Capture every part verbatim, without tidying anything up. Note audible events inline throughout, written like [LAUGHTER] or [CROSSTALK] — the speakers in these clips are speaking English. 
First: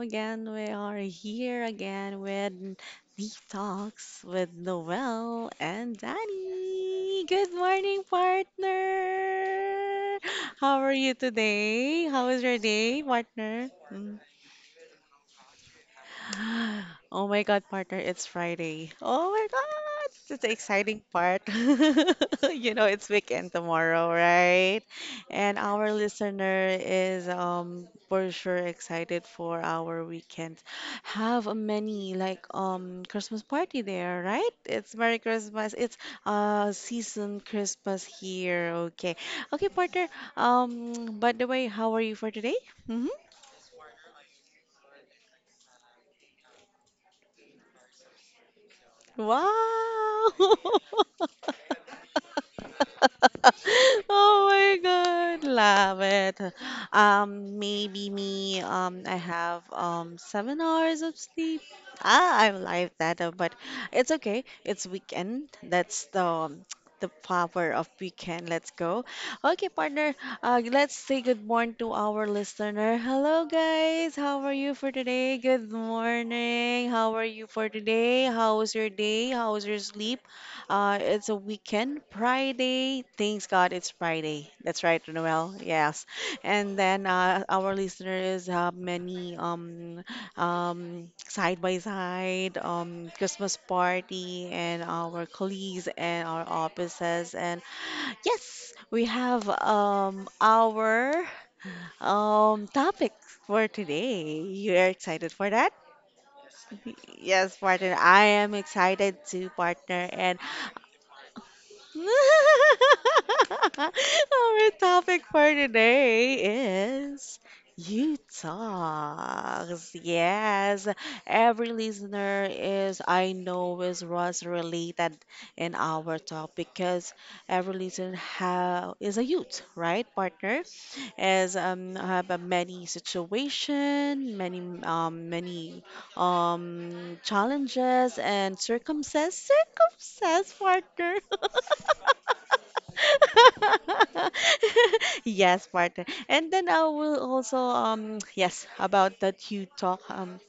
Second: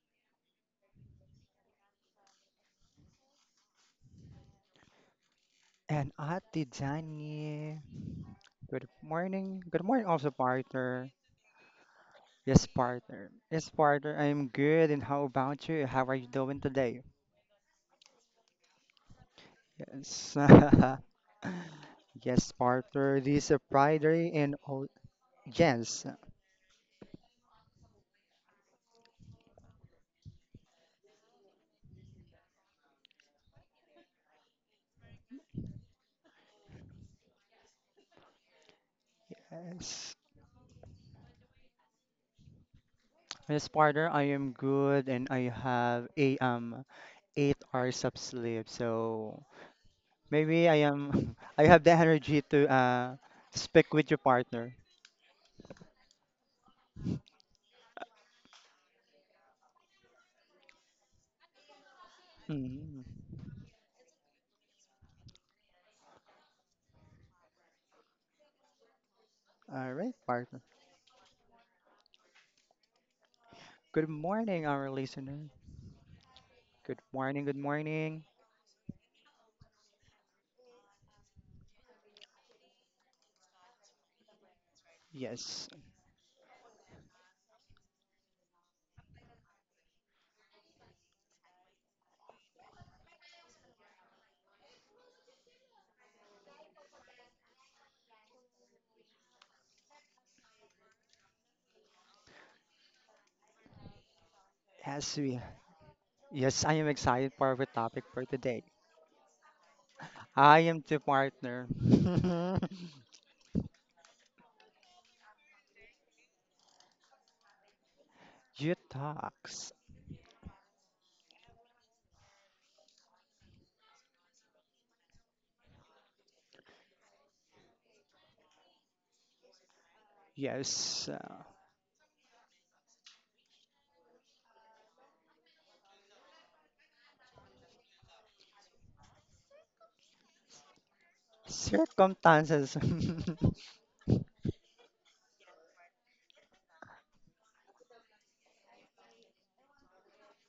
again. We are here again with the talks with Noel and And Ate Danny. Good Janie, morning, good morning. Good morning, partner. also How are partner. you today? How was your Yes, day, partner. Yes, partner? Hmm. partner. I'm good. And how about you? How are you doing [GASPS] today? Oh my God, partner, it's Friday. Oh my God, Yes. it's the exciting [LAUGHS] part. [LAUGHS] Yes, You know, it's partner. This weekend is tomorrow, Friday and right? all. And our Yes. listener is um for sure excited for our weekend. Have a many like um Christmas party there, right? It's Merry Christmas. It's uh season Christmas here. Okay. Okay, partner. Yes. Um, by the way, how are you for today? Mm-hmm. Yes, partner. I am good, and I have a um eight hours of sleep. So Wow! maybe I [LAUGHS] am. [LAUGHS] I have the energy to uh speak with your Oh partner. my God, love it. Um, maybe me. Um, I have um seven hours of sleep. Ah, I'm like Mhm. that, uh, but it's okay. It's weekend. That's the um, [TSK] the power of weekend. Let's go. Okay, All partner. right, partner. Uh, let's say good morning to our listener. Hello, Good guys. How are morning, you for our today? listener. Good morning. Good How are morning, you good for morning. today? How was your day? How was your sleep? Uh, it's a weekend, Friday. Thanks God, it's Friday. That's right, Noel. Yes, Yes. And then uh, our listeners have many um um side by side um Christmas party and our colleagues and our offices and yes, we have um our um topic for today. You're as excited we, for that? yes, I am excited for Yes, our partner. topic for I am today. excited to partner. And I am the partner. [LAUGHS] [LAUGHS] our topic for today is you You talks. talks. Yes, every listener is, I know, is was related in our talk because every listener ha is a youth, right, partner? Yes, uh, Is um have a many situation, many um many um challenges and circumstances, circumstance partner. [LAUGHS] circumstances. [LAUGHS] [LAUGHS] Yes, partner. And then I will also um [TSK] yes, about that you talk, um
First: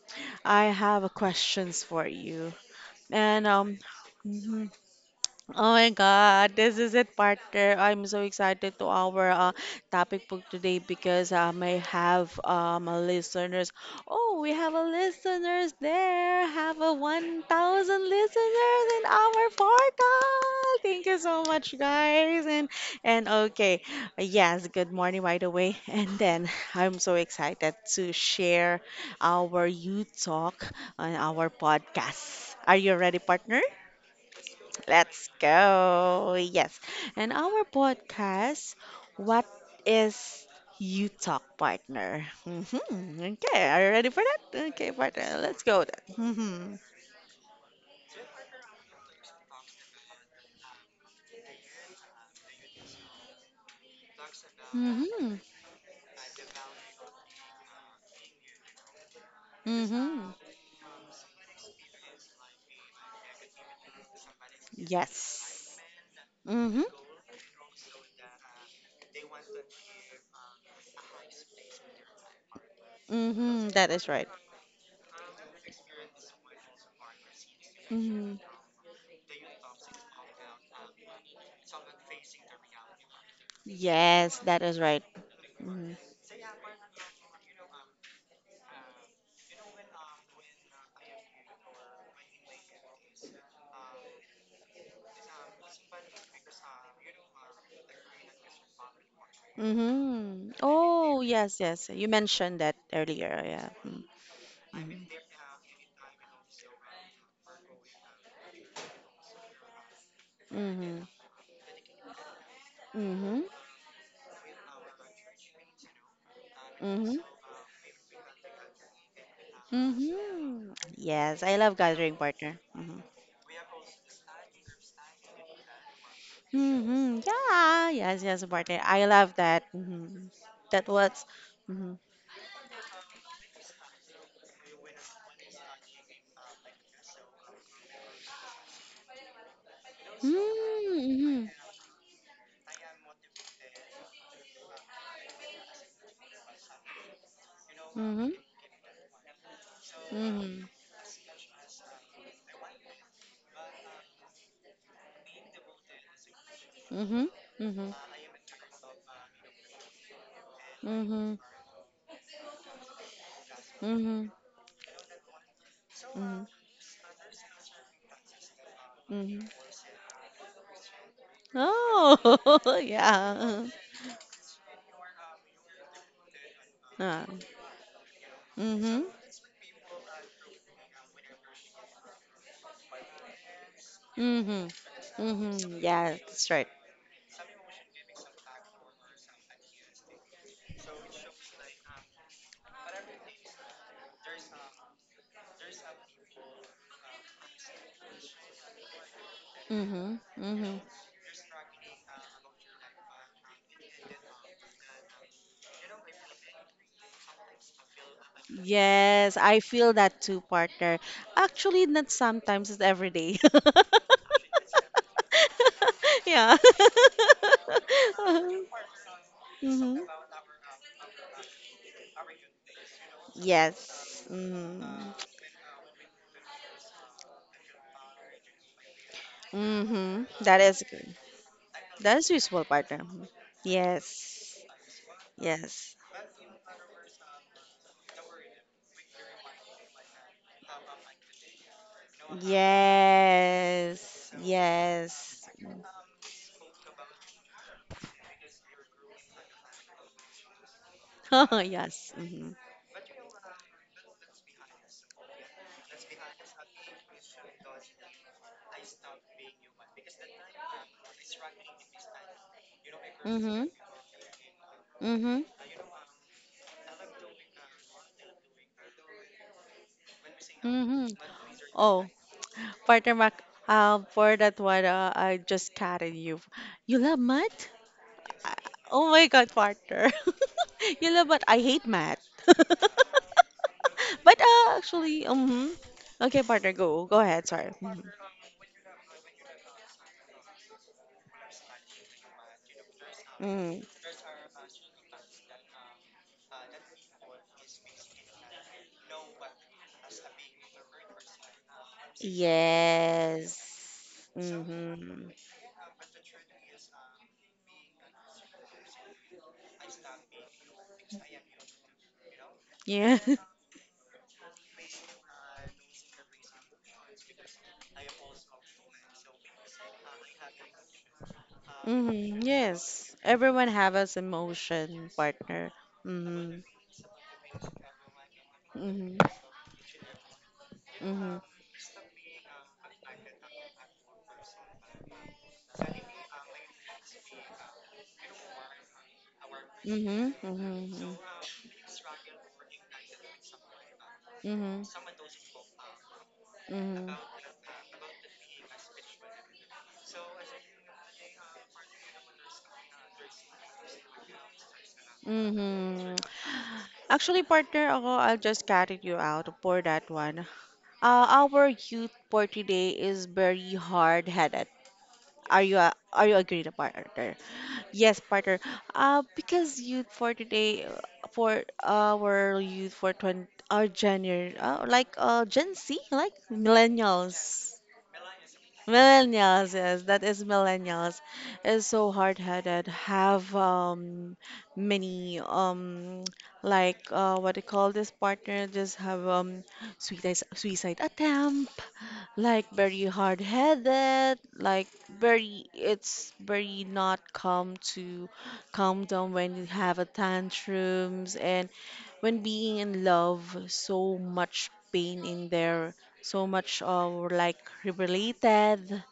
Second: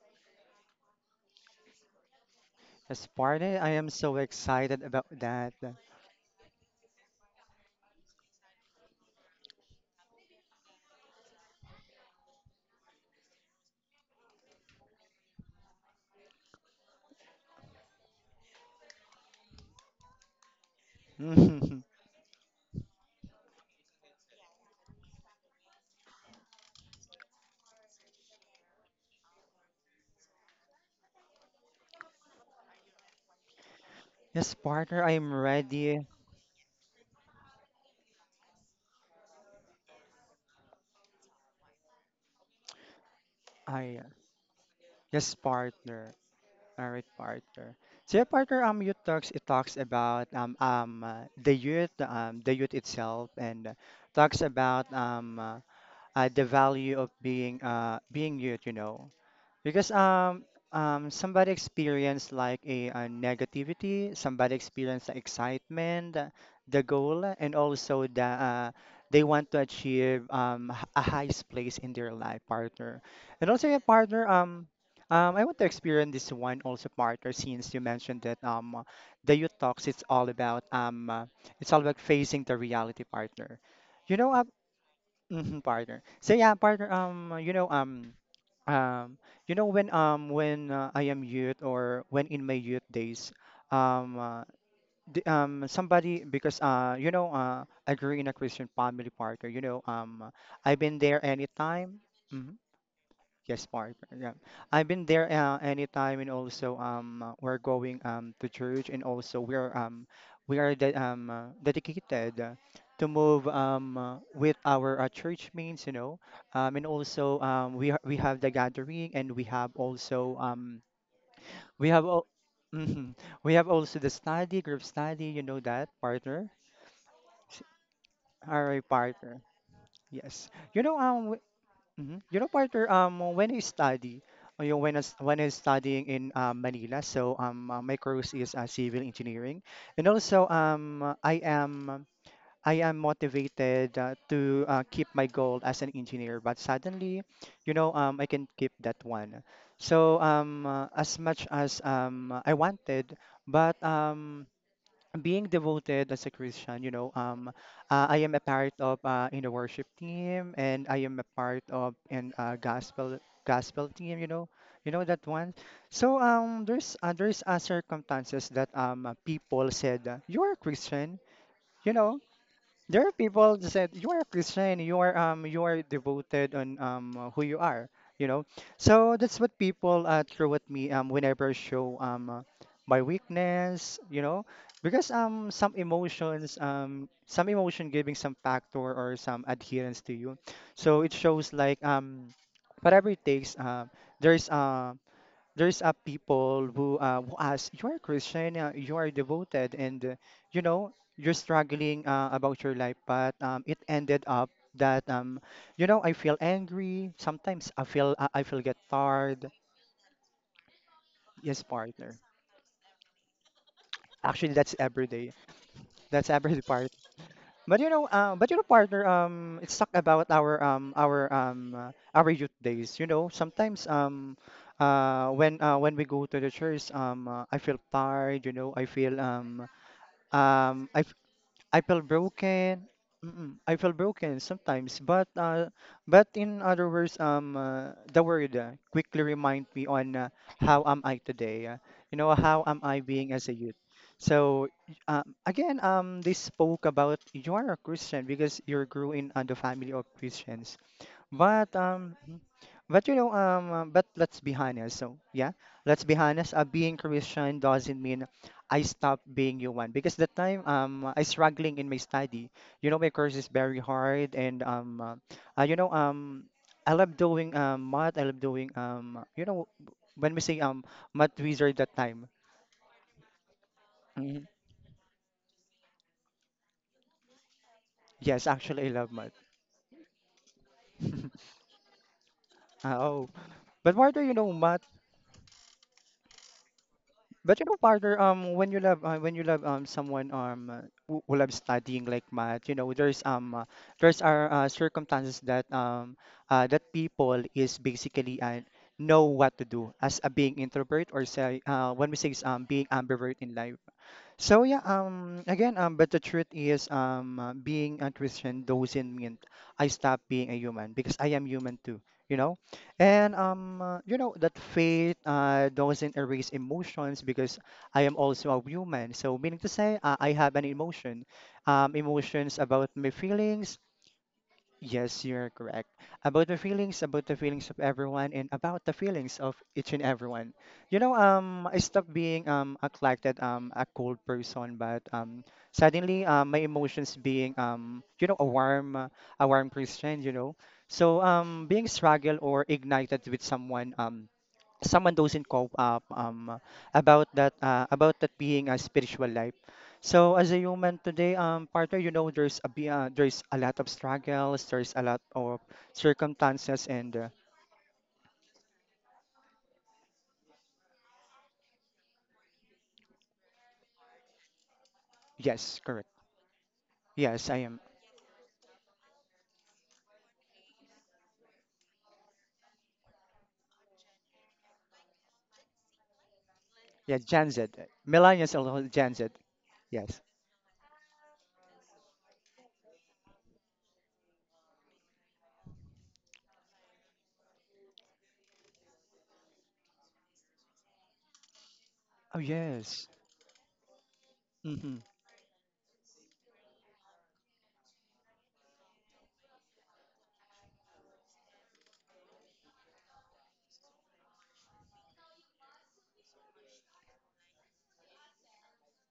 I have a questions for you. Yes, And partner, I um am so mhm. excited about that. Oh my God, this is it, partner. I'm so excited to our uh, topic for today because um, I may have um, a listeners. Oh, we have a listeners there. Have a one thousand listeners in our portal. Thank you so much, [LAUGHS] guys. And and okay, yes, good morning right away. [LAUGHS] And then I'm so excited to share our you talk on our podcast. Are you ready, partner? Yes, partner, I Let's am ready. go. Yes. And our podcast, what is You Talk Partner? Hmm. Okay. Are you I, ready for that? Okay, yes, partner. Let's go. partner. Mm-hmm. All right, partner. So yeah, partner, um, youth talks it talks about um um uh, the youth um the youth itself and uh, talks about um Hmm. uh, uh, the value of being uh being youth, you know. Hmm. Because Hmm. um um somebody experienced like a, uh negativity, somebody experienced the Yes. excitement, uh, Hmm. the Hmm. goal, and also the uh, they want to achieve um h- a highest place in their life partner. And also your That is partner right. um um I want to experience this one also partner since you mentioned Hmm. that um the youth talks it's all about um uh, it's all about facing the reality partner. You know Yes, uh, that is right. mhm, Hmm. partner. So yeah partner um you know um. Um, you know when um when uh, I am youth or when in my youth days, um, uh, the, um somebody because uh you know uh I grew in a Christian family partner. You know um Hmm. I've been there Oh, yes, yes. anytime. You Mm-hmm. mentioned that earlier. Yes, Yeah. partner. Yeah, I've been Mm-hmm. there uh, anytime, and also um, uh, we're going um to church, and also we're um we are de Mm-hmm. um uh, dedicated uh, to Mm-hmm. move um uh, with our uh, church means, you know, um and Mm-hmm. also um we ha we have the gathering, and we have also Mm-hmm. um Yes, I love we have gathering all partner. Mm-hmm. [LAUGHS] we have also the study group study, you know that partner, Mm-hmm. S- Yeah, yes, yes, partner. our I love partner. that. Mm-hmm. Yes, you That know was. um Mm-hmm. Mhm. You know, partner, um, when I study, uh, you know, when I, s- when I studying in um, Manila, so um, uh, my course is uh, civil engineering, and also um, uh, I Mm-hmm. am I am motivated uh, to uh, keep my goal as an engineer, but suddenly, you know, um, Mm-hmm. I can keep that one. So Mm-hmm. um, uh, as much as um, I wanted, but um, being devoted as a Christian, you know, Mm-hmm. um, Mm-hmm. uh, I am a part of uh, in the worship team, and I am a Mm-hmm. part of in uh, gospel gospel team. Mm-hmm. You know, you know that one. So um, there's uh, there's uh, circumstances that um uh, Mm-hmm. people said uh, you're a Christian. You know, Oh, [LAUGHS] there are people yeah. that said you are a Christian, you are um you are devoted on um Uh, uh, who you are, you know. mm-hmm. So that's what people uh, throw at me um whenever I show um uh, my weakness, you know, because Mm-hmm. um some Mm-hmm. Yeah, that's emotions right. um some emotion giving some factor or some adherence to you, so it shows like um whatever it takes um there's uh, there's a people who uh, who ask you are a Christian, uh, you are devoted, and Mm-hmm. uh, you Mm-hmm. know you're struggling uh, about your life, but um, it ended up that um, you know I feel angry. Sometimes I feel uh, I feel get Yes, tired. I feel that too, partner. Yes, Actually, not partner. sometimes, it's every day. [LAUGHS] Actually, that's every day. That's Yeah. every [LAUGHS] part. [LAUGHS] But you know, uh, but you know, partner. Um, it's talk Mhm. about our um our um uh, our youth days. You know, sometimes Yes. um. Mm. Uh, when uh, when we go to the church, um, uh, I feel tired, you know. I feel um, Hmm. That is um I good. f- I feel That is useful, broken. partner. Mm-mm, I feel broken Yes. sometimes, but uh, Yes. but in other words, um, uh, the word uh, quickly remind me on uh, how am I today? Uh, you know, how am I being as a youth? Yes. So y- um, Yes. again, um, they spoke about you are a Christian because you're grew in uh, the family of Christians. But [LAUGHS] Yes. um, mhm. Mm-hmm. but you know um, uh, but let's be honest. So yeah, let's be honest. Uh, being Christian doesn't mean I stop being human because that time um I struggling in my study. You know my course is Mm-hmm. very hard and um, uh, Mm-hmm. uh, you know um, I love doing um math. I love doing um, you know when we say um Mm-hmm. math wizard that Oh. time. Partner Mac, um, for Mhm. that one, uh, I just carried you. You love math? Yes, Uh, actually I Oh love my math. God, partner. [LAUGHS] You love math? [LAUGHS] I hate math. [LAUGHS] Oh, but why do you But know uh, math? actually, um, okay, partner, go, go ahead. But you Sorry. know, Mhm. partner, um, when you love uh, when you love um someone um uh, who who loves studying like math, you know, there's um uh, Mm. there's are uh, circumstances that um uh, that people is basically uh, know what to do as a being introvert or say uh, when we say um being ambivert in Yes. life. So yeah, Mm-hmm. um, again, um, but the truth is, um, uh, being a Christian doesn't mean I stop being a human because I am human too, you know. Yeah. And [LAUGHS] um, uh, you know that faith uh, doesn't erase emotions because I am also a human. So meaning to say, uh, I have an emotion, um, Mm-hmm. emotions about my Yes. Everyone feelings, have us emotion, Yes, you're partner. correct. About the Mm-hmm. feelings, about the feelings of everyone, and about the Mm-hmm. feelings of each and everyone. You know, Mm-hmm. um, I stopped being um a collected um a cold person, but um suddenly um my emotions being um you know a warm uh, a warm Christian, you Mhm. know. Mhm. So um being struggled or ignited with someone um Mhm. someone doesn't cope up um, Mhm. about that uh, about that being a spiritual life. So as a human today, um, partner, you know there's a be- uh, there's a lot of struggles, there's a lot of Mhm. circumstances, and uh, Actually, partner, ako, I'll just carry you out for that one. Uh, our youth for today is very hard-headed. Are you yes, uh, correct. are you agreed, partner? Yes, I am. Yes, partner. Uh, because youth for today, uh, for our youth for twenty, our Gen, uh, like uh, Gen Z, like Yeah, Gen Z, millennials. millennials alone, Gen Z. Millennials, yes, Yes. that is millennials, is so hard-headed, have um many um [TSK] like uh what they call this partner, just have um suicide suicide attempt, Oh like very yes. hard-headed, like Mm-hmm. very it's very not calm to calm down when you have a tantrums and when being in love, so much pain in there, so much uh like related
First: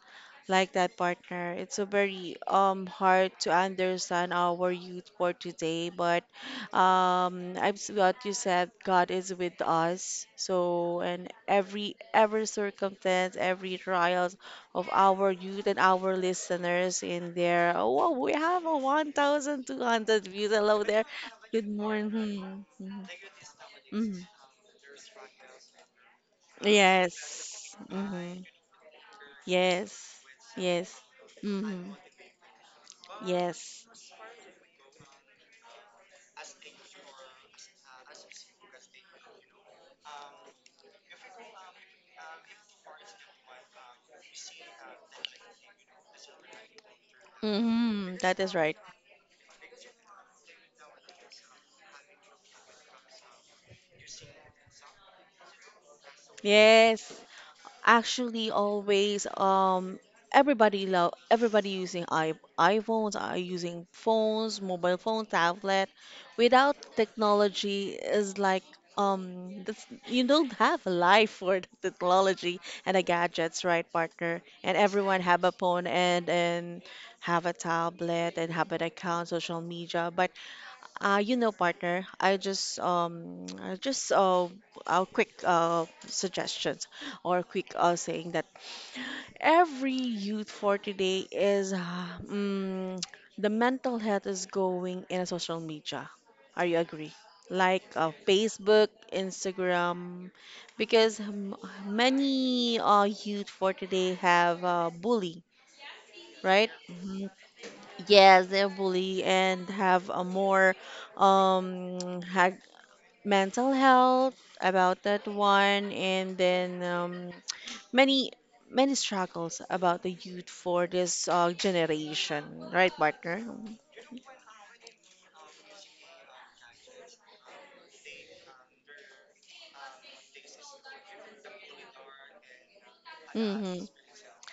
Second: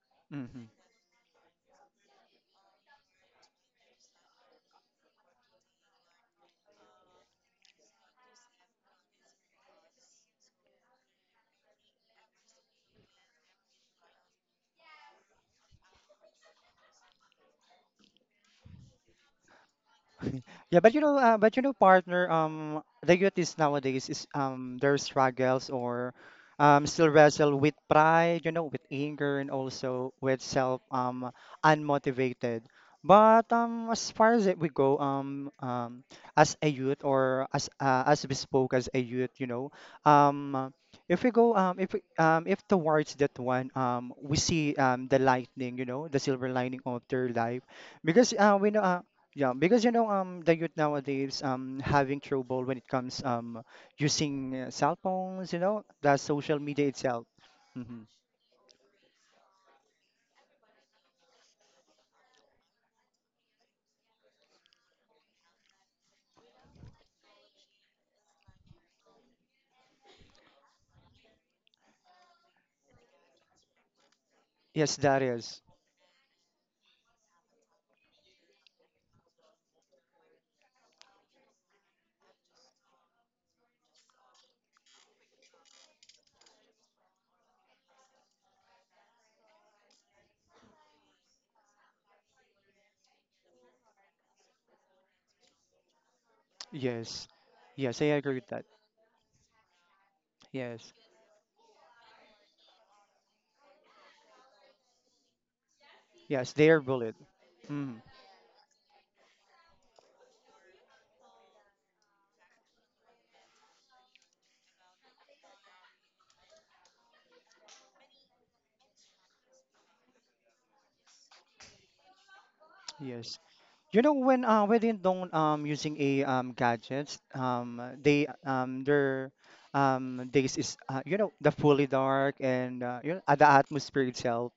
like that partner. It's a very um hard to understand our youth for today, but um i'm s- what you said, god is with us, so and every every circumstance, every trials of our youth and our listeners in there. Oh wow, we have a one thousand two hundred views. [LAUGHS] Yeah, Hello but you there, know, uh, but you good know, partner, morning. um, Mhm. the youth is nowadays Mhm. is um their struggles or um still wrestle with Yes. pride, Hmm. you know, with anger and also Yes. with self Yes. Um hmm. unmotivated. But Yes. um, as far as it we go, um, um, as a youth or as uh, as we spoke as a youth, you know, um, if we go um if we, um if towards that one um we see um the lightning, you know, the silver lining of their life Mm-hmm, because that uh, is we know. right. Uh. Yeah, because you know, um, the youth nowadays um having trouble when it comes um using uh, cell phones, you know, the social media Yes, itself. Hmm actually, always. Um, everybody love everybody using I iPhones are using phones, mobile phone, tablet. Without technology is like um, that's, you don't have a life for the technology and the gadgets, right, partner? And Yes, that everyone have a is. phone and and have a tablet and have an account, social media, but Uh, you know, partner, I just um [TSK] I just uh, uh quick uh suggestions or quick uh saying that every youth for today is [SIGHS] uh, um, [TSK] the mental health is going in a social media. Are you agree? Yes, Like yes, uh, I agree with that. Facebook, Instagram, Yes, because m- many uh youth for today have uh, bully, yes, they right? are bullied. Mhm. Mm, Yes, they're bully and have a more um, [TSK] ha mental health about that one, and then um, many many struggles about the youth for this uh, generation, right yes. partner? You know when uh when they don't um using a um gadgets um uh, they um their um days is uh, you know the fully dark and uh, you know uh, the Mm-hmm. atmosphere itself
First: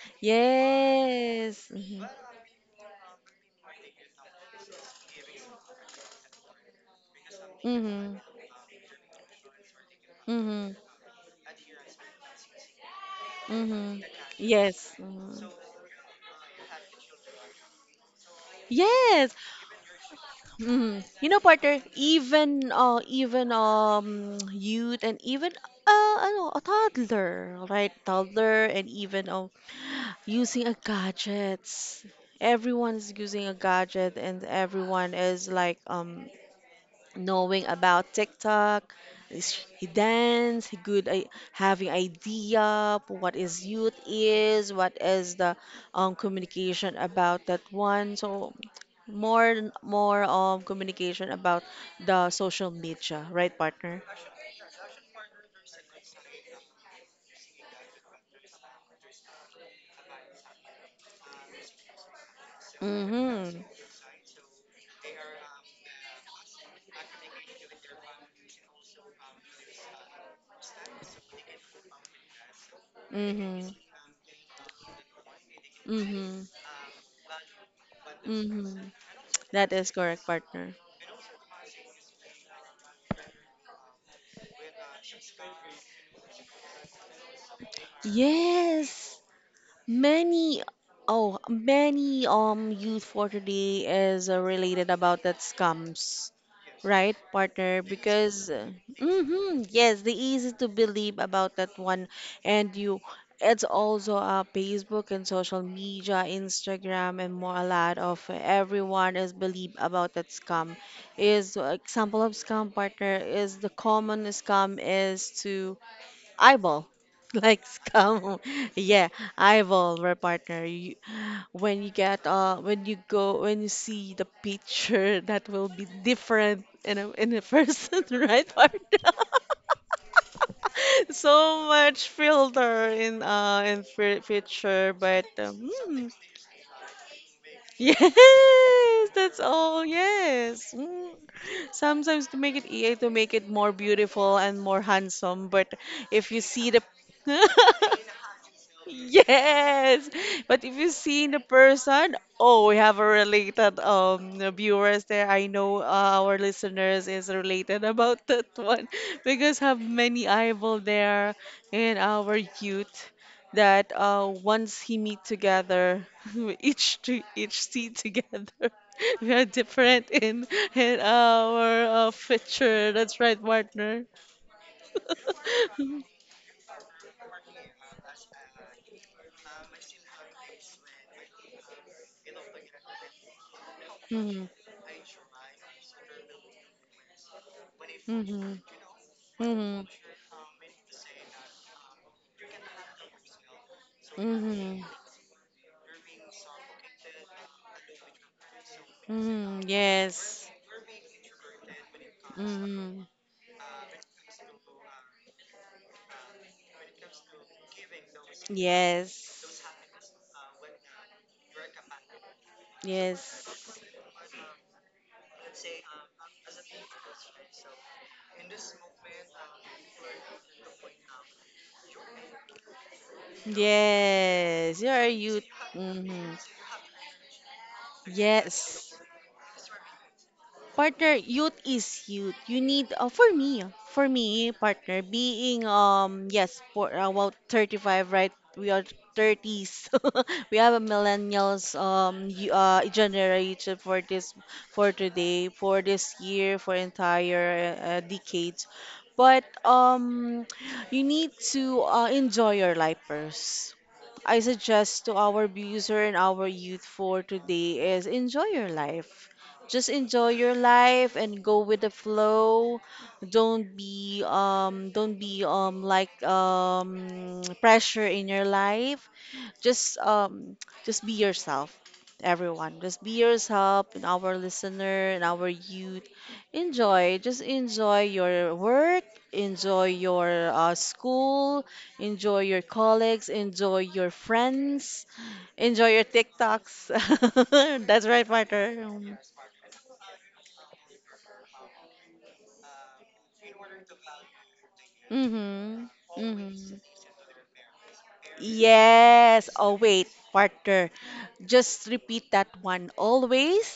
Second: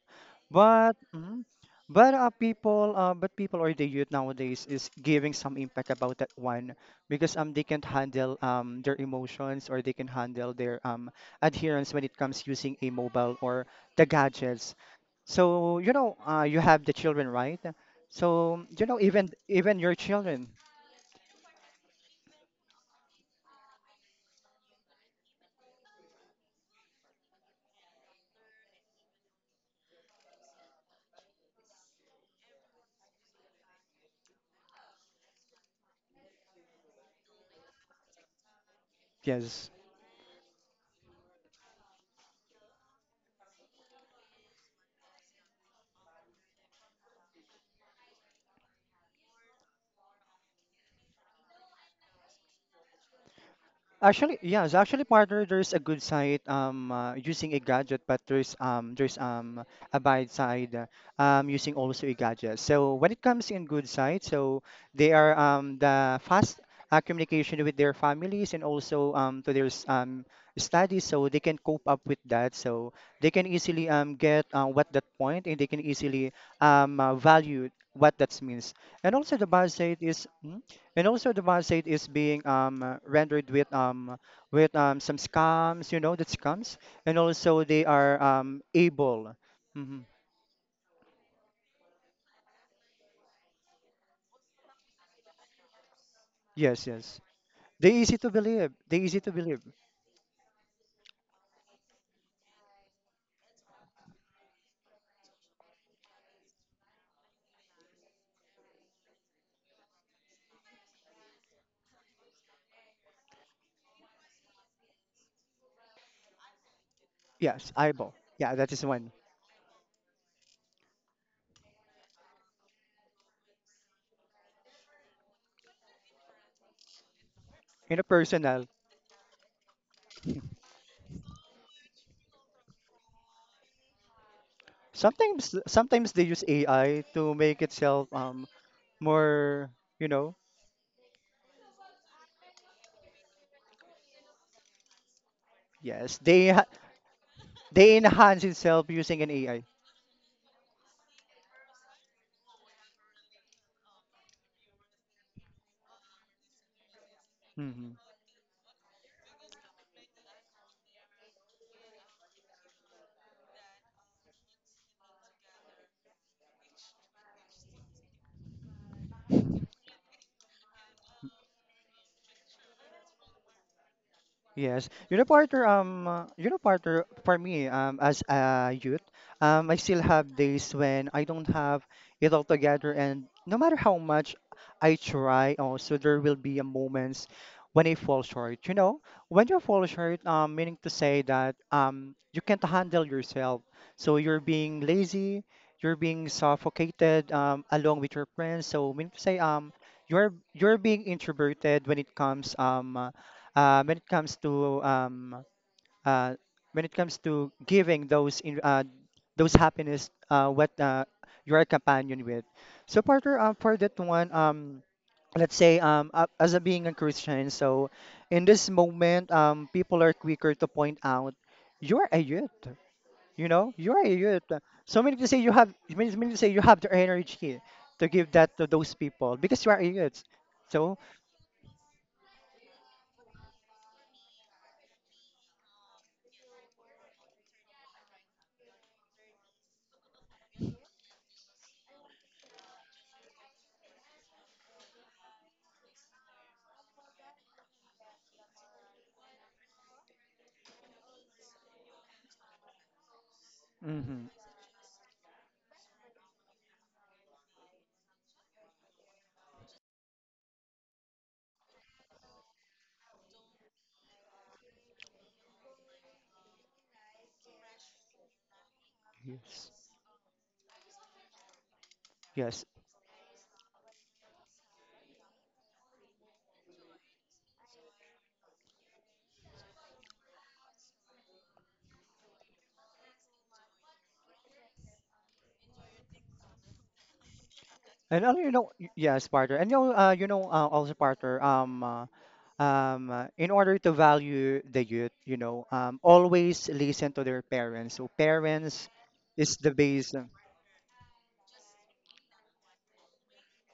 But mhm. Yes. Mm-hmm. but uh, people uh, but people or the youth nowadays is giving some impact about that one because um they can't Mm-hmm. handle um their emotions or they can handle Mm-hmm. their um adherence when it comes using a mobile or Mm-hmm. the gadgets. Yes. Mhm. So you know uh, you have the children right? So you know even Yes. even your children Mm. You know, partner, even uh, even um [TSK] youth and even uh ano, a toddler, right? Toddler and even um using a gadgets. Everyone is using a gadget and everyone is like um knowing about TikTok. is- yes He dance, he good at having idea of what is youth is, what is the um communication about that one. So more more um communication about the social media, right, partner? Actually, yeah, so actually, partner, there's a good side um uh, using a gadget, but there's um there's um a bad side uh, um using also a gadget. So when it comes Mm-hmm. in good side, so they are um the fast uh, communication with their families and also um to their s- um studies, so they can cope up with that. So they can Mm-hmm. easily um get uh, what that point, and they can easily Mm-hmm. um uh, value what that means. Mm-hmm. And also the That bad is side correct, is. Hmm? partner. And also the website is being um uh, rendered with um with um some scams, you know, that scams. And also they are um Yes. able. Hmm Many, oh, many um youth for today is uh, related about that scams, Yes, right, yes. partner? They easy to Because believe. They easy to mm-hmm, believe. yes, the easy to believe about that one, and you, it's also uh, Facebook and social media, Instagram, and more a lot of everyone is believe about that scam. Is uh, example of scam partner is the common scam is to eyeball [LAUGHS] like Yes, eyeball. scam Yeah, that is yeah one. eyeball where partner you, when you get uh when you go when you see the picture [LAUGHS] that will be different in a in a In person a [LAUGHS] right personal. partner? [LAUGHS] So much filter in uh in fi- picture, but Sometimes um, hmm, sometimes they use A I to make [LAUGHS] itself um yes, that's more, all. you know, Yes. Mm. Sometimes to make it EA to make it more beautiful and more handsome, but yes. if you They ha- see the they [LAUGHS] enhance itself using an A I. yes. But if you see the person, oh, we have a related um viewers there. I know uh, our listeners is related about that one. [LAUGHS] Because have many eyeball there in our youth that uh, once he meet together, [LAUGHS] each to each see together, [LAUGHS] we are different in in our uh, future. That's right, partner. [LAUGHS] Yes, you know, partner. Um, uh, you know, partner. For me, um, as a youth, um, I still have days when I don't have it all together, and no matter how much Mhm, I try, also there will be a moments when I fall mhm, short. You know, when you mhm, fall short, um, meaning to say that um, you can't handle yourself, so you're mhm, being lazy, you're being suffocated, um, along with your friends. So meaning to say, mhm, [LAUGHS] um, you're yes. you're being introverted when it comes, Mhm. um uh, when it comes to um, uh, when it comes to giving those in, uh, those Yes. happiness uh, what uh, you're a companion with. So partner, Yes. uh, for that one, um, let's say um, uh, as a being a Christian, so in this moment, um, people are quicker to point out you're a youth. You know, you're a youth. Yes. You're So a many to say youth. you have many Hmm. many to say you have the energy to give that to Yes. those people because you are a youth. So, Partner, youth is youth. You need uh, for me, for me partner, being um yes, for about thirty-five, right? We are thirties. [LAUGHS] We have a millennials um y- uh generation for this for today, for this year, for entire uh, uh, decades. But um you need to uh, enjoy your life first. mhm, I suggest to our user and our youth for today is enjoy your life. Just enjoy your life and go with the flow. Don't be um don't be um like um [TSK] pressure in your life, yes, just um just be yourself. yes. Everyone just be yourself, and our listener and our youth, enjoy, just enjoy your work, enjoy your uh, school, enjoy your colleagues, enjoy your friends, enjoy your tiktoks. [LAUGHS] That's And right uh, you know, partner. y- Um, yes, partner. And you know, uh, you know, uh, also partner. Um, uh, um, uh, in order to value the youth, you know, mhm, um, mhm, always listen to their parents. So parents yes, is the oh wait base. partner, just repeat that one always.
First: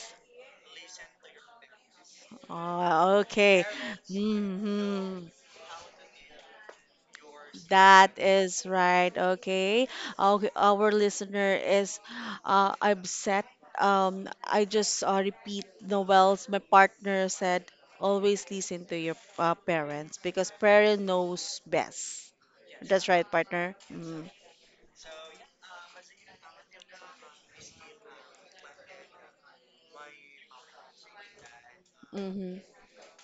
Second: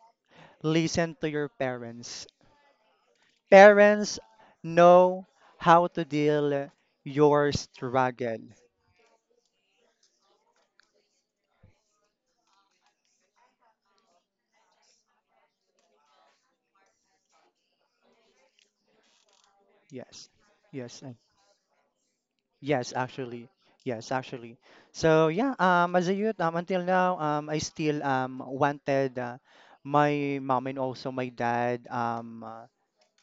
Listen to your parents. Oh, okay. Parents know Hmm. how to deal your That struggle. is right. Okay. Okay. Our listener is uh, upset. Um, I just uh, repeat Noel's, my partner said, always listen to your uh, parents, Yes, because parent yes. knows best. Yes, That's right, actually. partner. Yes, Mm. actually. So yeah, um, as a youth, um, until now, um, I still um wanted uh, my mom and also my dad um Mm-hmm.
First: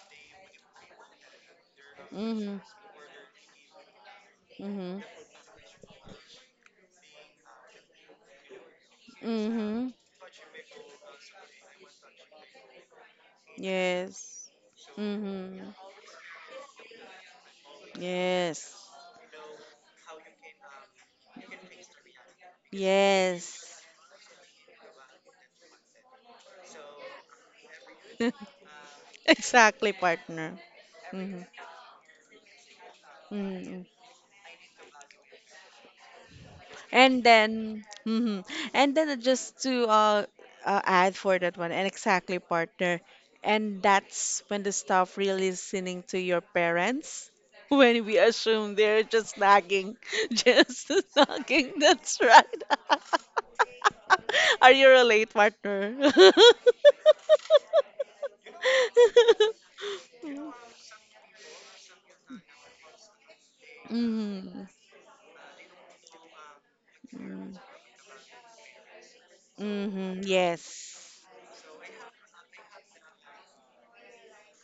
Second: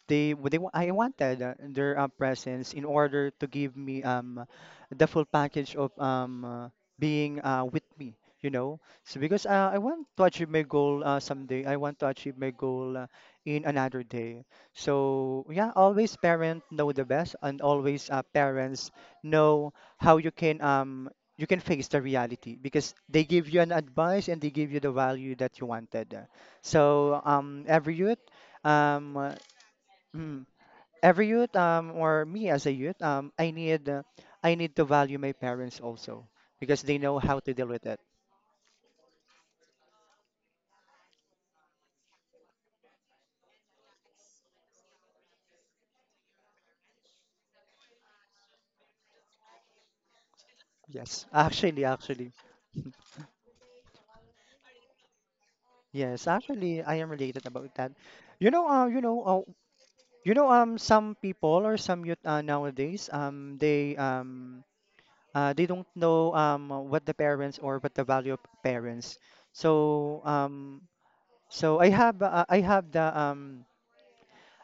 they w- they wa- I wanted uh, their uh, Mm-hmm. presence in order to give me um Mm-hmm. the full package of um uh, being uh, with me, you know. So because uh, I Mm-hmm. want to achieve my goal uh, someday. I want to achieve my goal uh, in another day. Yes. So Mm-hmm. yeah, always parent know the best, and always uh, Yes. parents know how you can um you can face the reality, because they give you an Yes. advice and they give you the value that you wanted. So um every youth um [LAUGHS] uh, Exactly, mm, partner. every Hmm. youth um or me as a youth, um I Hmm. need uh, I need to value my parents also, because they know And how to deal then, with it. hmm, and then just to uh, uh, add for that one, and exactly, partner. And that's when the staff really listening to your parents. [LAUGHS] When we assume they're just nagging, [LAUGHS] just [LAUGHS] Yes, nagging. actually, That's actually, right. [LAUGHS] Are you a late partner? yes, [LAUGHS] actually, I am related about that. You know, uh, you know, uh, you know, um, some people or some youth uh, nowadays, um, they um, Mhm. uh, they don't know um what the Mm. parents or what the value of parents. Hmm. So um, Yes. so I have uh, I have the um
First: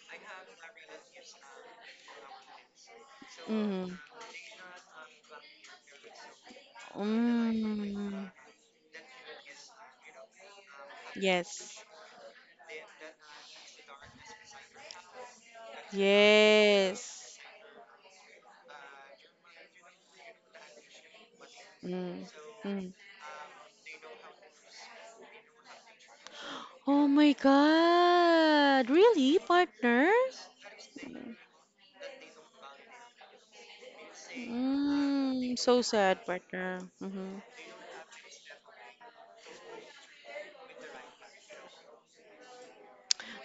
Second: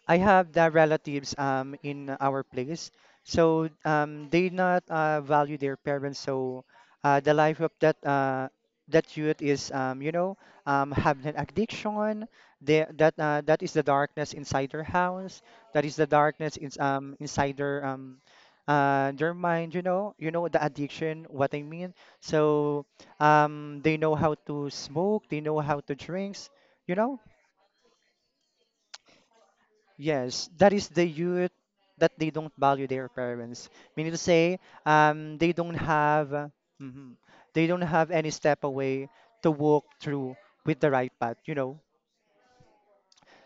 I have the relatives um in our place, so Mm-hmm. um they not uh, value their parents. So uh, the life of that Mm. uh, that youth is, um you know, um have an Yes. addiction. They, that uh, that is the darkness inside their house. That is the darkness in, um Yes. inside their um uh their mind. You know, you know the addiction. What I mean. Mm. So Mm. um they know how to smoke. They know how to drinks. You Oh know. my God. Really, partner? Yes, that is the youth that they don't value their parents. Meaning to say, um, they Mm. don't So sad, have, uh, partner. mhm, Hmm. they don't have any step away to walk through with the right path. You know,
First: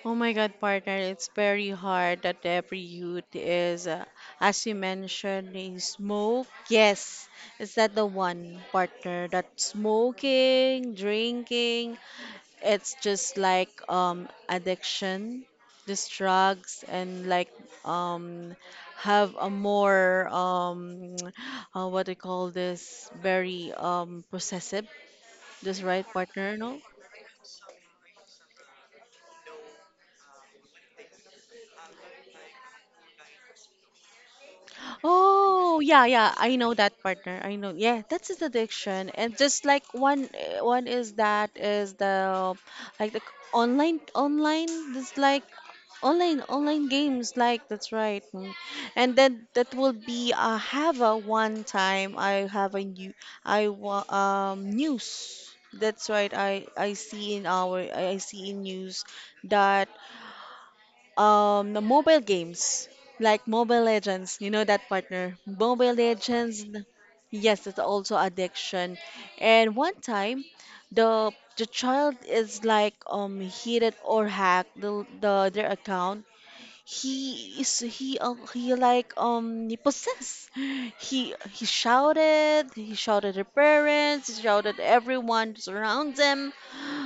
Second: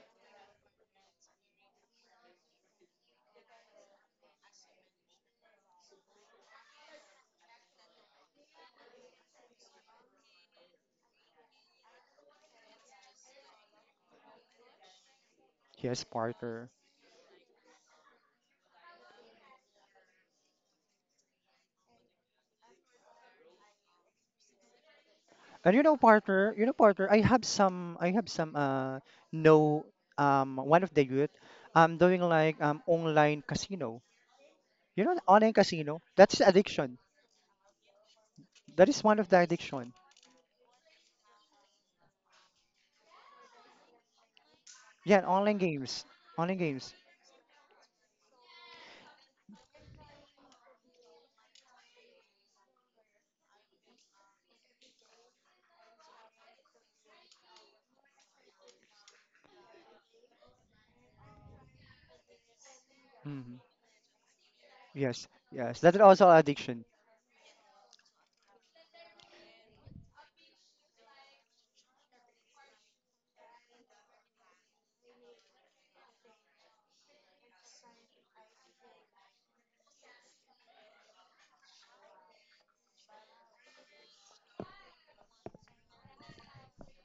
Oh my God, partner. It's very hard that every youth is, uh, as you mentioned, is smoke. Yes. Is that the one, partner? That smoking, drinking, it's just like um addiction, yes, just partner. drugs and like um have a more um [TSK] uh, what do you call this, very um possessive, And you this know, right partner, partner, you know, no? partner. I have some, I have some, uh, know, um, one of the youth, um, doing like um online casino. You know, online Oh, casino. yeah, yeah. That's I know addiction. that partner. I know. Yeah, that's his That is addiction. one of And the just like addiction. one eh, one is that is the like the c- online online this Yeah, like online games, online online online games. games like that's right. Mm. And then that will be uh have a one time I have a new I wa um news. That's right. I I see in our I I see in news that um, the mobile games like Mm-hmm. Mobile Legends, you know that Yes, partner. yes, Mobile that is also Legends, addiction. yes, it's also addiction. And one time, the the child is like um hit it or hacked the, the their account he is he uh, he like um he possessed he he shouted he shouted at parents he shouted at everyone around them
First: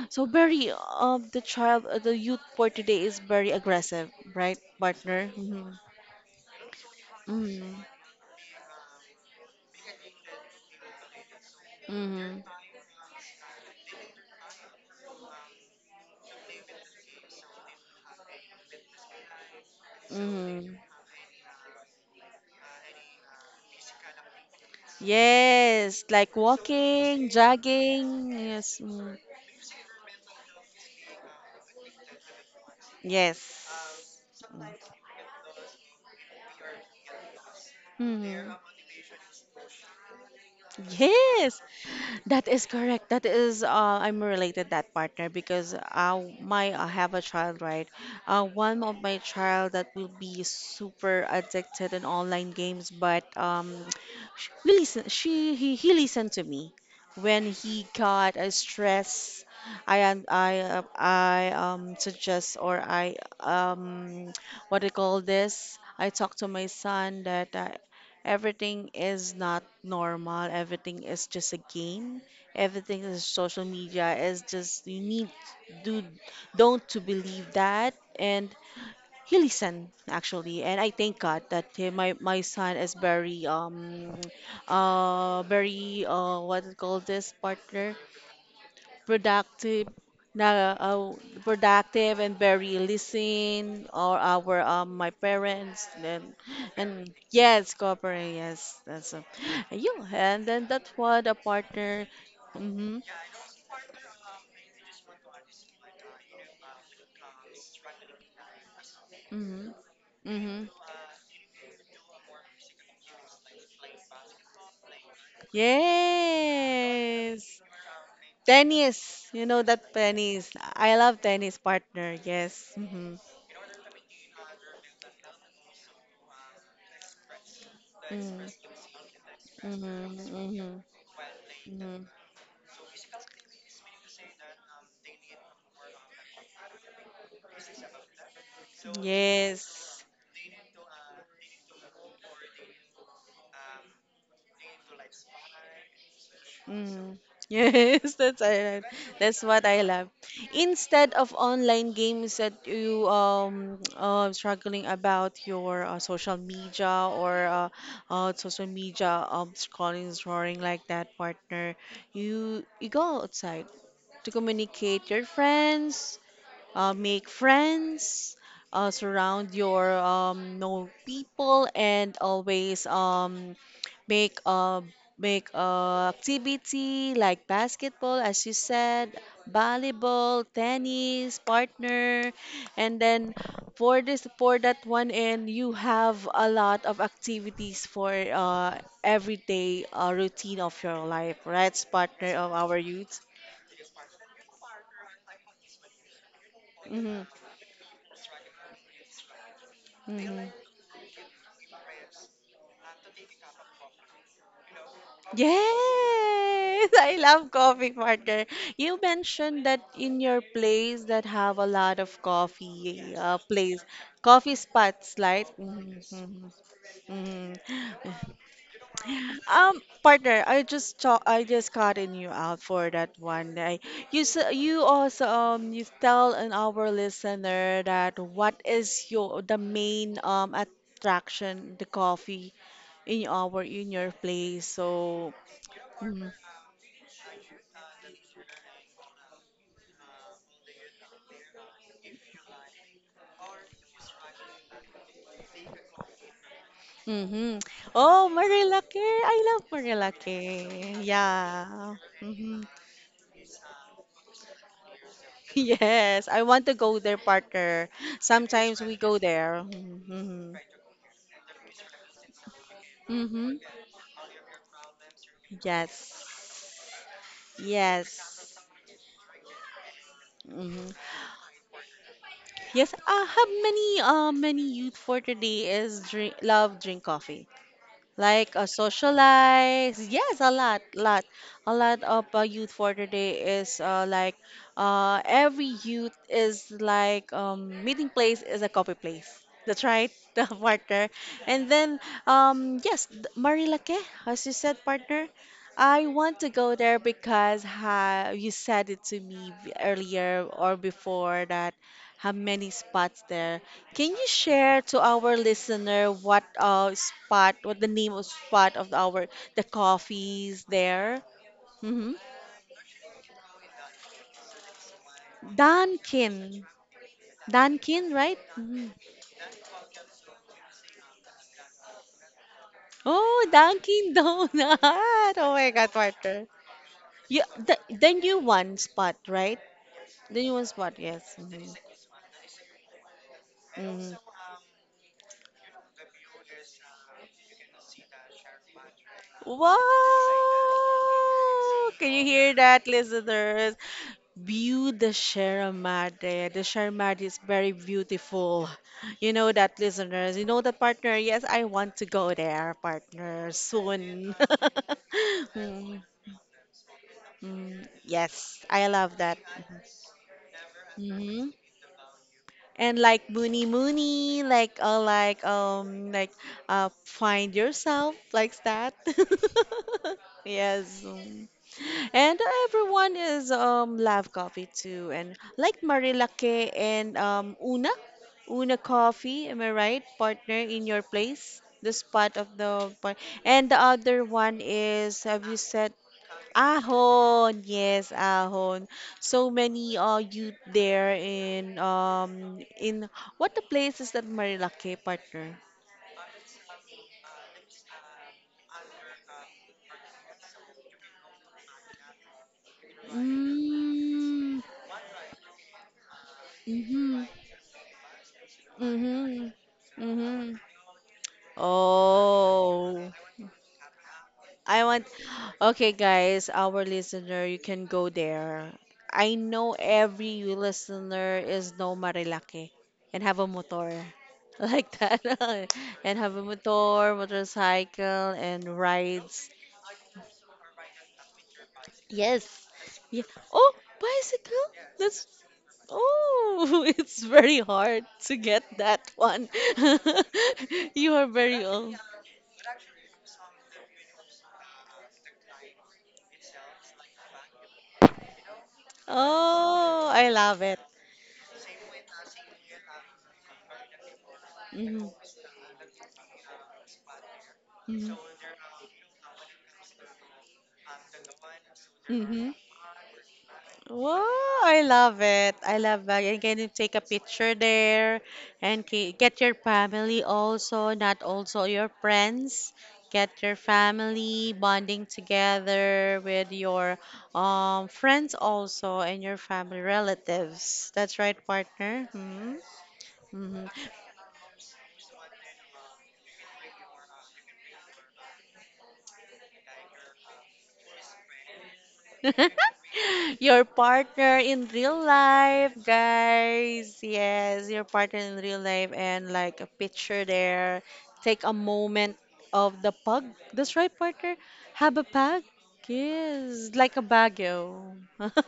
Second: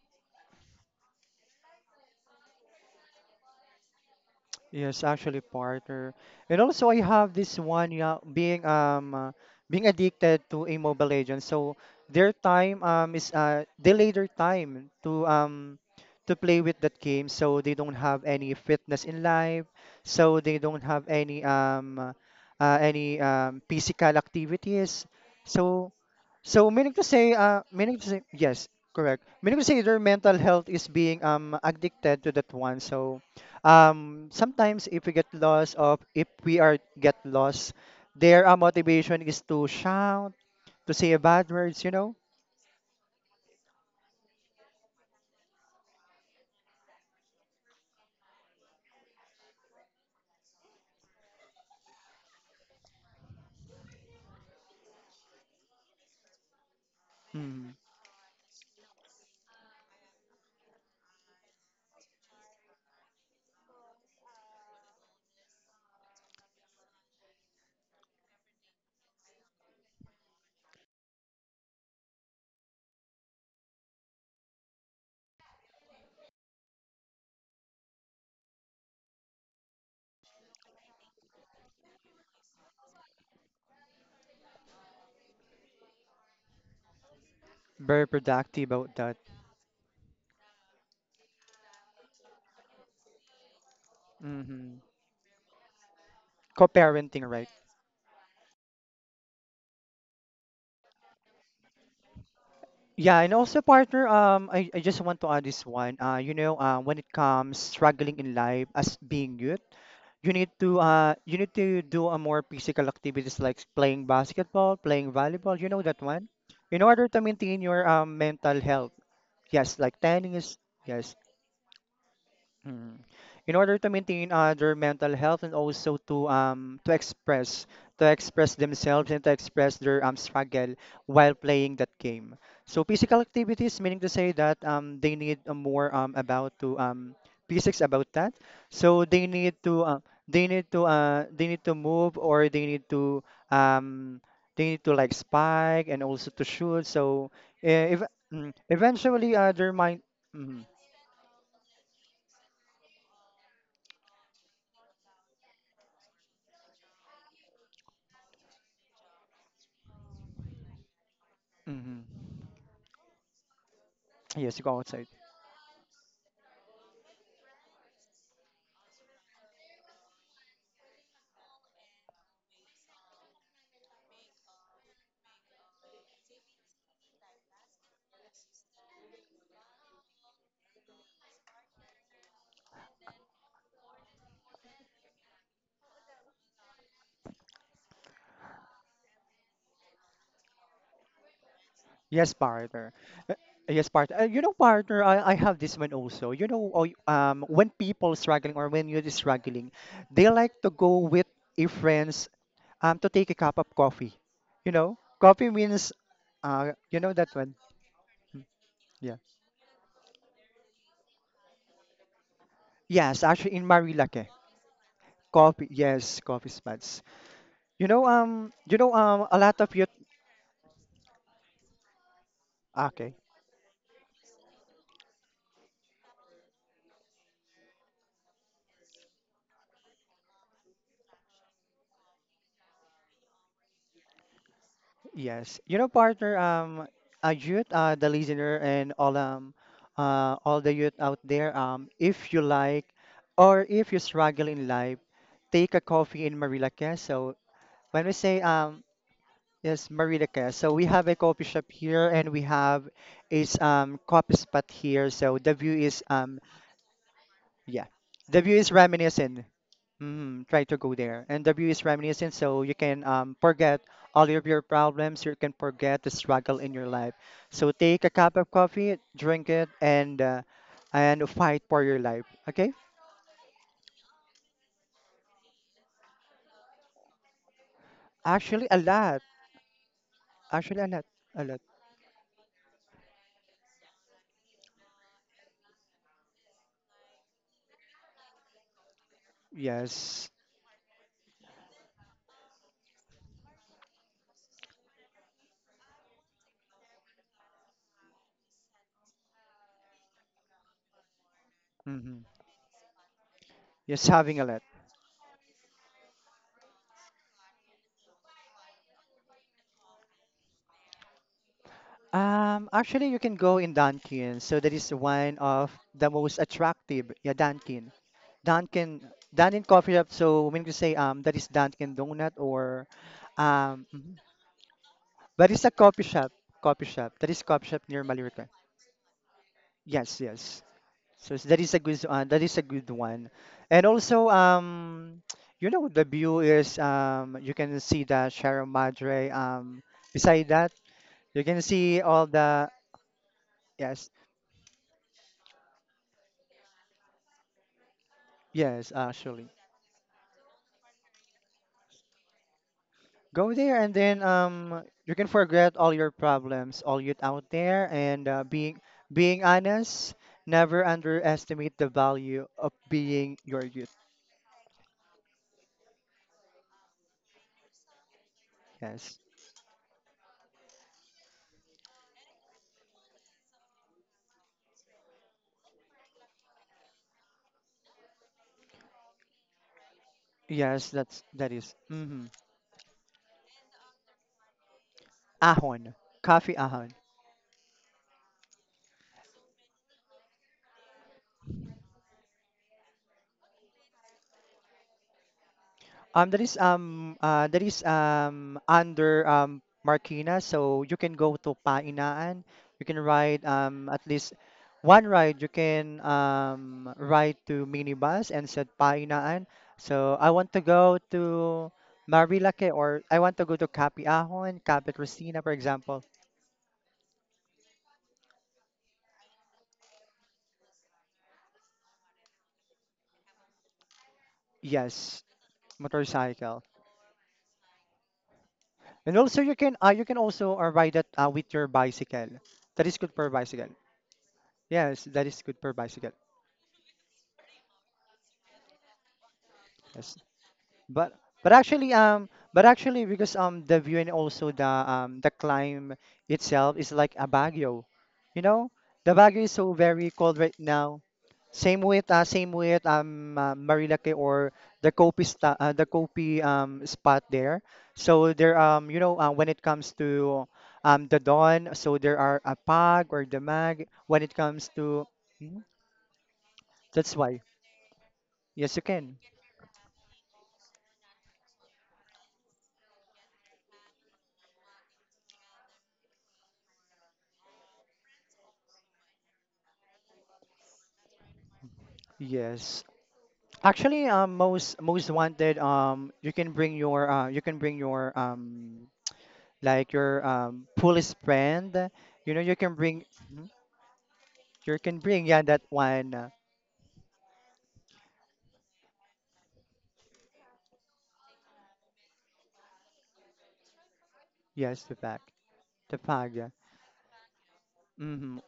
so very um the child, uh, the youth for today is very aggressive, right Yes, partner? actually, Mm-hmm. partner. And also, I have this Mm-hmm. one, yeah, being um uh, being addicted to a Mobile Legends. So their Mm-hmm. time um is uh delay their time to um to play with that game. So they don't have any fitness in life. So they Mm-hmm. don't have any um uh, uh, any um physical activities. So Yes, like so meaning to walking, say, uh, meaning to jogging. say, yes, Yes. Mm. correct. Meaning to say, their mental health is being um addicted to that one. So, Yes. um, sometimes if we get lost, of if we are get lost, their Mm-hmm. uh, motivation is to shout, to say bad Yes, words. You know, that is correct. That is, uh, I'm related that partner because uh, my I have a child, right? Uh, one of my child that will be super addicted in online games, but um, [TSK] sh- we listen. She he he listened to me when mm, he got a stress. I un- I uh, I um suggest or I um [TSK] what do you call this? I talk to my son that uh, everything is not normal. Everything is just a game. Everything is social media is just you need do don't to believe that and he listened, actually, and I thank God that he, my my son is very um uh very uh what do you call this partner, very productive about that. productive, na uh, productive and very listening or our Mm-hmm. um my parents. and and Co-parenting, right? yes, cooperate, yes, that's a, you and then that's what a partner. Mm-hmm, Yeah, and also partner, um, I, I just want to add this one. Uh, you know, uh, when it comes struggling in life as being youth, mm-hmm, you need mm-hmm. to uh you need to do a more physical activities like playing basketball, playing volleyball, you know that one, in order to Yes, maintain your um mental health. tennis, you know Yes, that like tennis. tennis. I Yes, love tennis partner. Yes, mm. mm-hmm, In order to maintain uh, their mental health, and also to um to express to mm-hmm, express themselves and to express their mm-hmm, um struggle mm-hmm. while playing that Mm-hmm. game. So physical activities, meaning to say that um they need a more um about to um physics about that. So they need to uh, Yes. they need to uh they need to move, or they need to um they need to like spike and also to shoot. Mm. So uh, if Yes, [LAUGHS] that's mm, I, that's eventually uh, what their I mind. love. Hmm, Instead of online games that you um [TSK] uh, struggling about your uh, social media or uh, uh social media um scrolling, scrolling like that partner, hmm. you you go outside to Yes, you go communicate outside. your friends, uh, make friends, uh, surround your um, known people, and always um, make uh, make uh, activity like basketball, as you said, volleyball, tennis, partner, and then for this for that one end, you have a lot of activities for uh, everyday uh, routine of your life, right? Partner Yes, of our partner. youth. Uh, Yes, partner. Uh, you know, partner, I, I have this one also. You know, oh, Hmm. um, when people struggling or when you're struggling, they Mhm. like to go with a friends um to take a cup of coffee. You know, coffee means uh, Yes, you [LAUGHS] I know that love one. coffee Mm, partner. You yeah. mentioned that in your place that have a lot of coffee, Yes, uh, actually in place, Marilake. coffee spots, right? Coffee. Yes, coffee Mm-hmm. spots. You know, Mm-hmm. um, you know, um, a lot of Um, you. partner, I just cho- I just cutting you out for that Okay. one day. You s- you also um you tell an our listener, that what is your the main um attraction the coffee in our in your place. So Yes, you know, partner, um, uh, youth, uh, the listener, and all um, uh, all the youth out there, um, if you like, or if you struggle in life, take a coffee in Marilaque. So mm-hmm. when we Oh, say um, Marilake, I love yes, Marilaque, so we Marilake. have a coffee shop Yeah. here, and we Mm-hmm. [LAUGHS] have is um coffee spot here. So the view is Yes, um I want to go there, partner. yeah, the view is Sometimes we go reminiscent. there. Mm, Mm-hmm. try to go there. And the view is reminiscent, so you can um, Mm-hmm. forget all of your problems. You can forget the struggle in Yes. your life. So take a cup of Yes. coffee, drink it, and uh, Hmm. and fight for your life. Okay? Yes. Uh, how many uh many youth for today is drink love drink coffee. Like uh, Actually, a lot. socialize. Yes, a lot, Actually, a lot. lot, A lot. a lot of uh, youth for today is uh, like uh, every youth is like um, meeting place is a coffee place. That's right, Yes. [LAUGHS] the partner. And then um, yes, th- Marilake, as you said, partner. I want to go there because ha you said it to me b- earlier or before that Mm-hmm. how many spots there. Yes, Can you having a lot. share to our listener what uh spot, what the name of spot of our the coffees there? Mm-hmm. Um, actually, you can go in Dunkin. So that is one of the most Dunkin. attractive. Yeah, Dunkin. Dunkin, right? Mhm. Dunkin' Dunkin' coffee shop. So when we can say um that is Dunkin' Donut or Oh, um Dunkin mhm. Donut. [LAUGHS] But Oh it's my a God, coffee shop, partner. coffee shop. That You, is coffee the, shop near the new Malirica. one spot, right? Yes, The new yes. one spot, yes. So that Hmm. is a good uh, that is a good one. And also um [TSK] you know the view is, um you can see the Sierra Madre um Wow! beside that you can see Can you all hear the, that, listeners? yes, View the Sierra Madre. The Sierra Madre is very beautiful. yes You know actually. that, listeners. You know that, partner. Yes, I want to go there, partner, Go there, and then soon. um [LAUGHS] you can forget all Mm, your problems, all youth out mm, there, and uh, yes, being I love that. being honest, never Mhm, underestimate the value of and like being your Moony youth. Moony, like uh, like um like uh find yourself like that. Yes. [LAUGHS] Yes. Um, and everyone is um love coffee too and like Marilake and um Una Una Coffee, am I right? Partner in Yes, your that's that place. is. The Mhm. spot of the part and the other one is have you said Ahon. Coffee ahon. Ahon, yes, Ahon. So many uh youth there in um in what the place is that Marilake partner? Um, that is um uh that is um under um Marquina, so you can go to Painaan. You can ride um at least Mm. one ride. You can um Mm-hmm. ride to minibus and said Painaan. Mm-hmm. So I want Mm-hmm. to go to Marilake, or Oh. I want to go to Capiahon, I Capi want, Cristina, for okay, example. guys, our listener, you can go there. I know every listener is no Marilaki and have a motor [LAUGHS] like that, Yes, [LAUGHS] and have a motorcycle. motor, motorcycle, and And also rides. you can uh, you can also uh, ride that uh, with your bicycle. Yes, That is good yeah. for bicycle. Oh, bicycle. Yes, That's that is good for bicycle. oh, [LAUGHS] it's very hard to get that one. Yes. [LAUGHS] You But are but very actually old. um but actually because um the view and also the um the climb itself is like a Baguio. You know, the Baguio is so Oh, very I cold right love it. now. Same with uh, same with um uh, Marilake or the Mhm. Kopi sta- uh, the Kopi um spot there. Mhm. So there, um you know, uh, when it comes to um the dawn, so there are Mhm. a pag or the mag when it Oh, comes I to love it. mhm, I love that. And can you take a that's why. picture there Yes, you and ke- can. get your family also, not also your friends. Get your family bonding together with your um, friends also and your family relatives. That's right, partner. Yes. Hmm. Actually, um, most most wanted. Um, you can bring your uh, you can bring your um, like your um, police friend. You know, you can bring, [LAUGHS] mhm, Your partner in you real can bring, yeah, that life, one. uh, guys. Yes, your partner in real life and like a picture there. Take a moment of the pug. That's right, partner. Yes, Have the a bag, pug. the bag. Yeah. Yes, like a Baguio. [LAUGHS] Hmm.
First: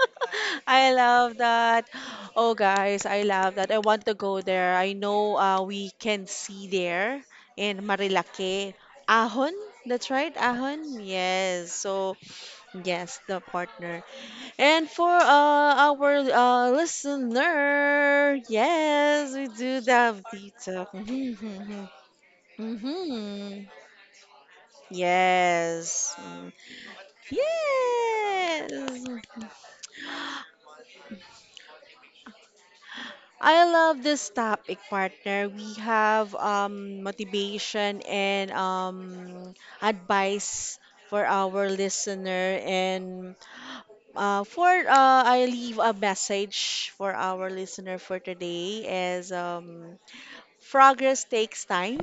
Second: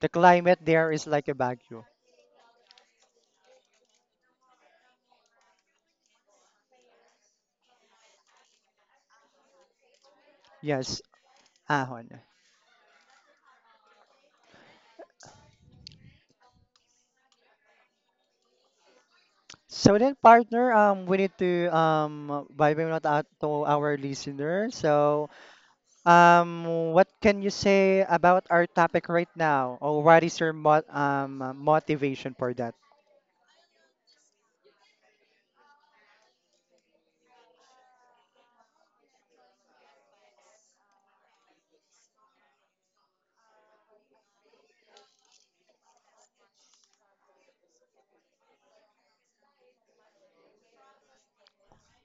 The climate there I is like a love Baguio. that. Oh, guys, I love that. I want to go there. I know uh, we can see there in Marilake. Ahon, that's right, Ahon. Yes, Yes. ahon. So yes, the partner. And for uh, our uh, listener, yes, we do So then, the deep partner, talk. [LAUGHS] um, we need to um, Mhm, mhm, vibe out out to mhm. our listener. [LAUGHS] So, Yes. Mm, Um, what can you say about our topic yes. right now? Or what is your mo um, uh, motivation for that? I love this topic, partner. We have um, motivation and um, advice for our listener and Uh, for uh, I leave a message for our listener for today is um, progress takes time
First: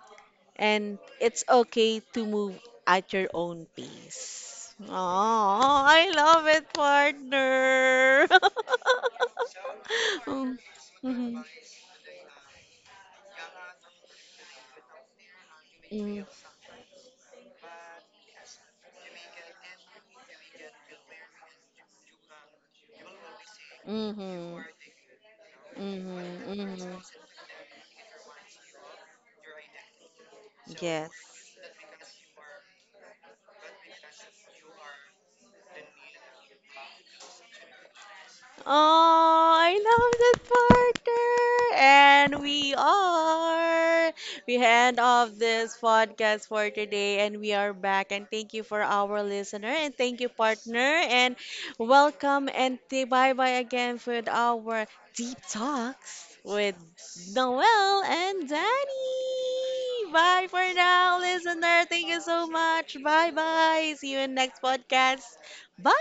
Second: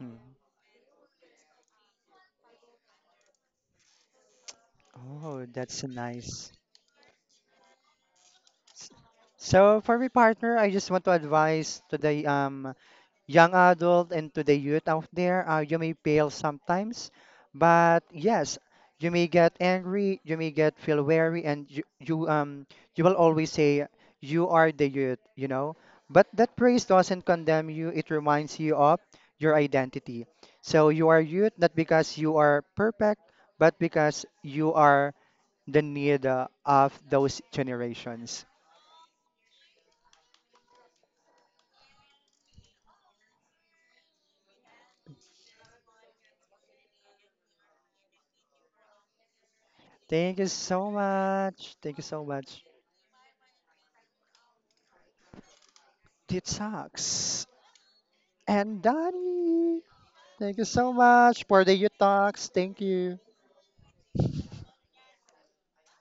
Mm. and it's okay to move at your own pace. Oh, Oh, that's I love nice. it, partner. [LAUGHS] S- So for my partner, Mm, I just want to mhm, advise to the um young adult and to the youth out there, uh, you may fail sometimes, but yes, you may get angry, you may get feel weary, and you, you um you will always say mm, you mhm, are the youth, you know. mhm, But that praise mhm. doesn't condemn you; it reminds you of your identity. So you Yes. are youth not because you are perfect, but because you are the need uh, of those generations. Oh, I love that partner. And we are. We hand off this podcast for today and we are back. And thank you for our listener and thank you, Thank you partner. so And much. Thank you so welcome much. and bye bye again with our deep talks It with sucks. Noel and And Danny. Danny. Bye Thank you for so now, much for the listener. you Thank you so talks. Thank much. you. Bye bye. See you in next podcast. Bye.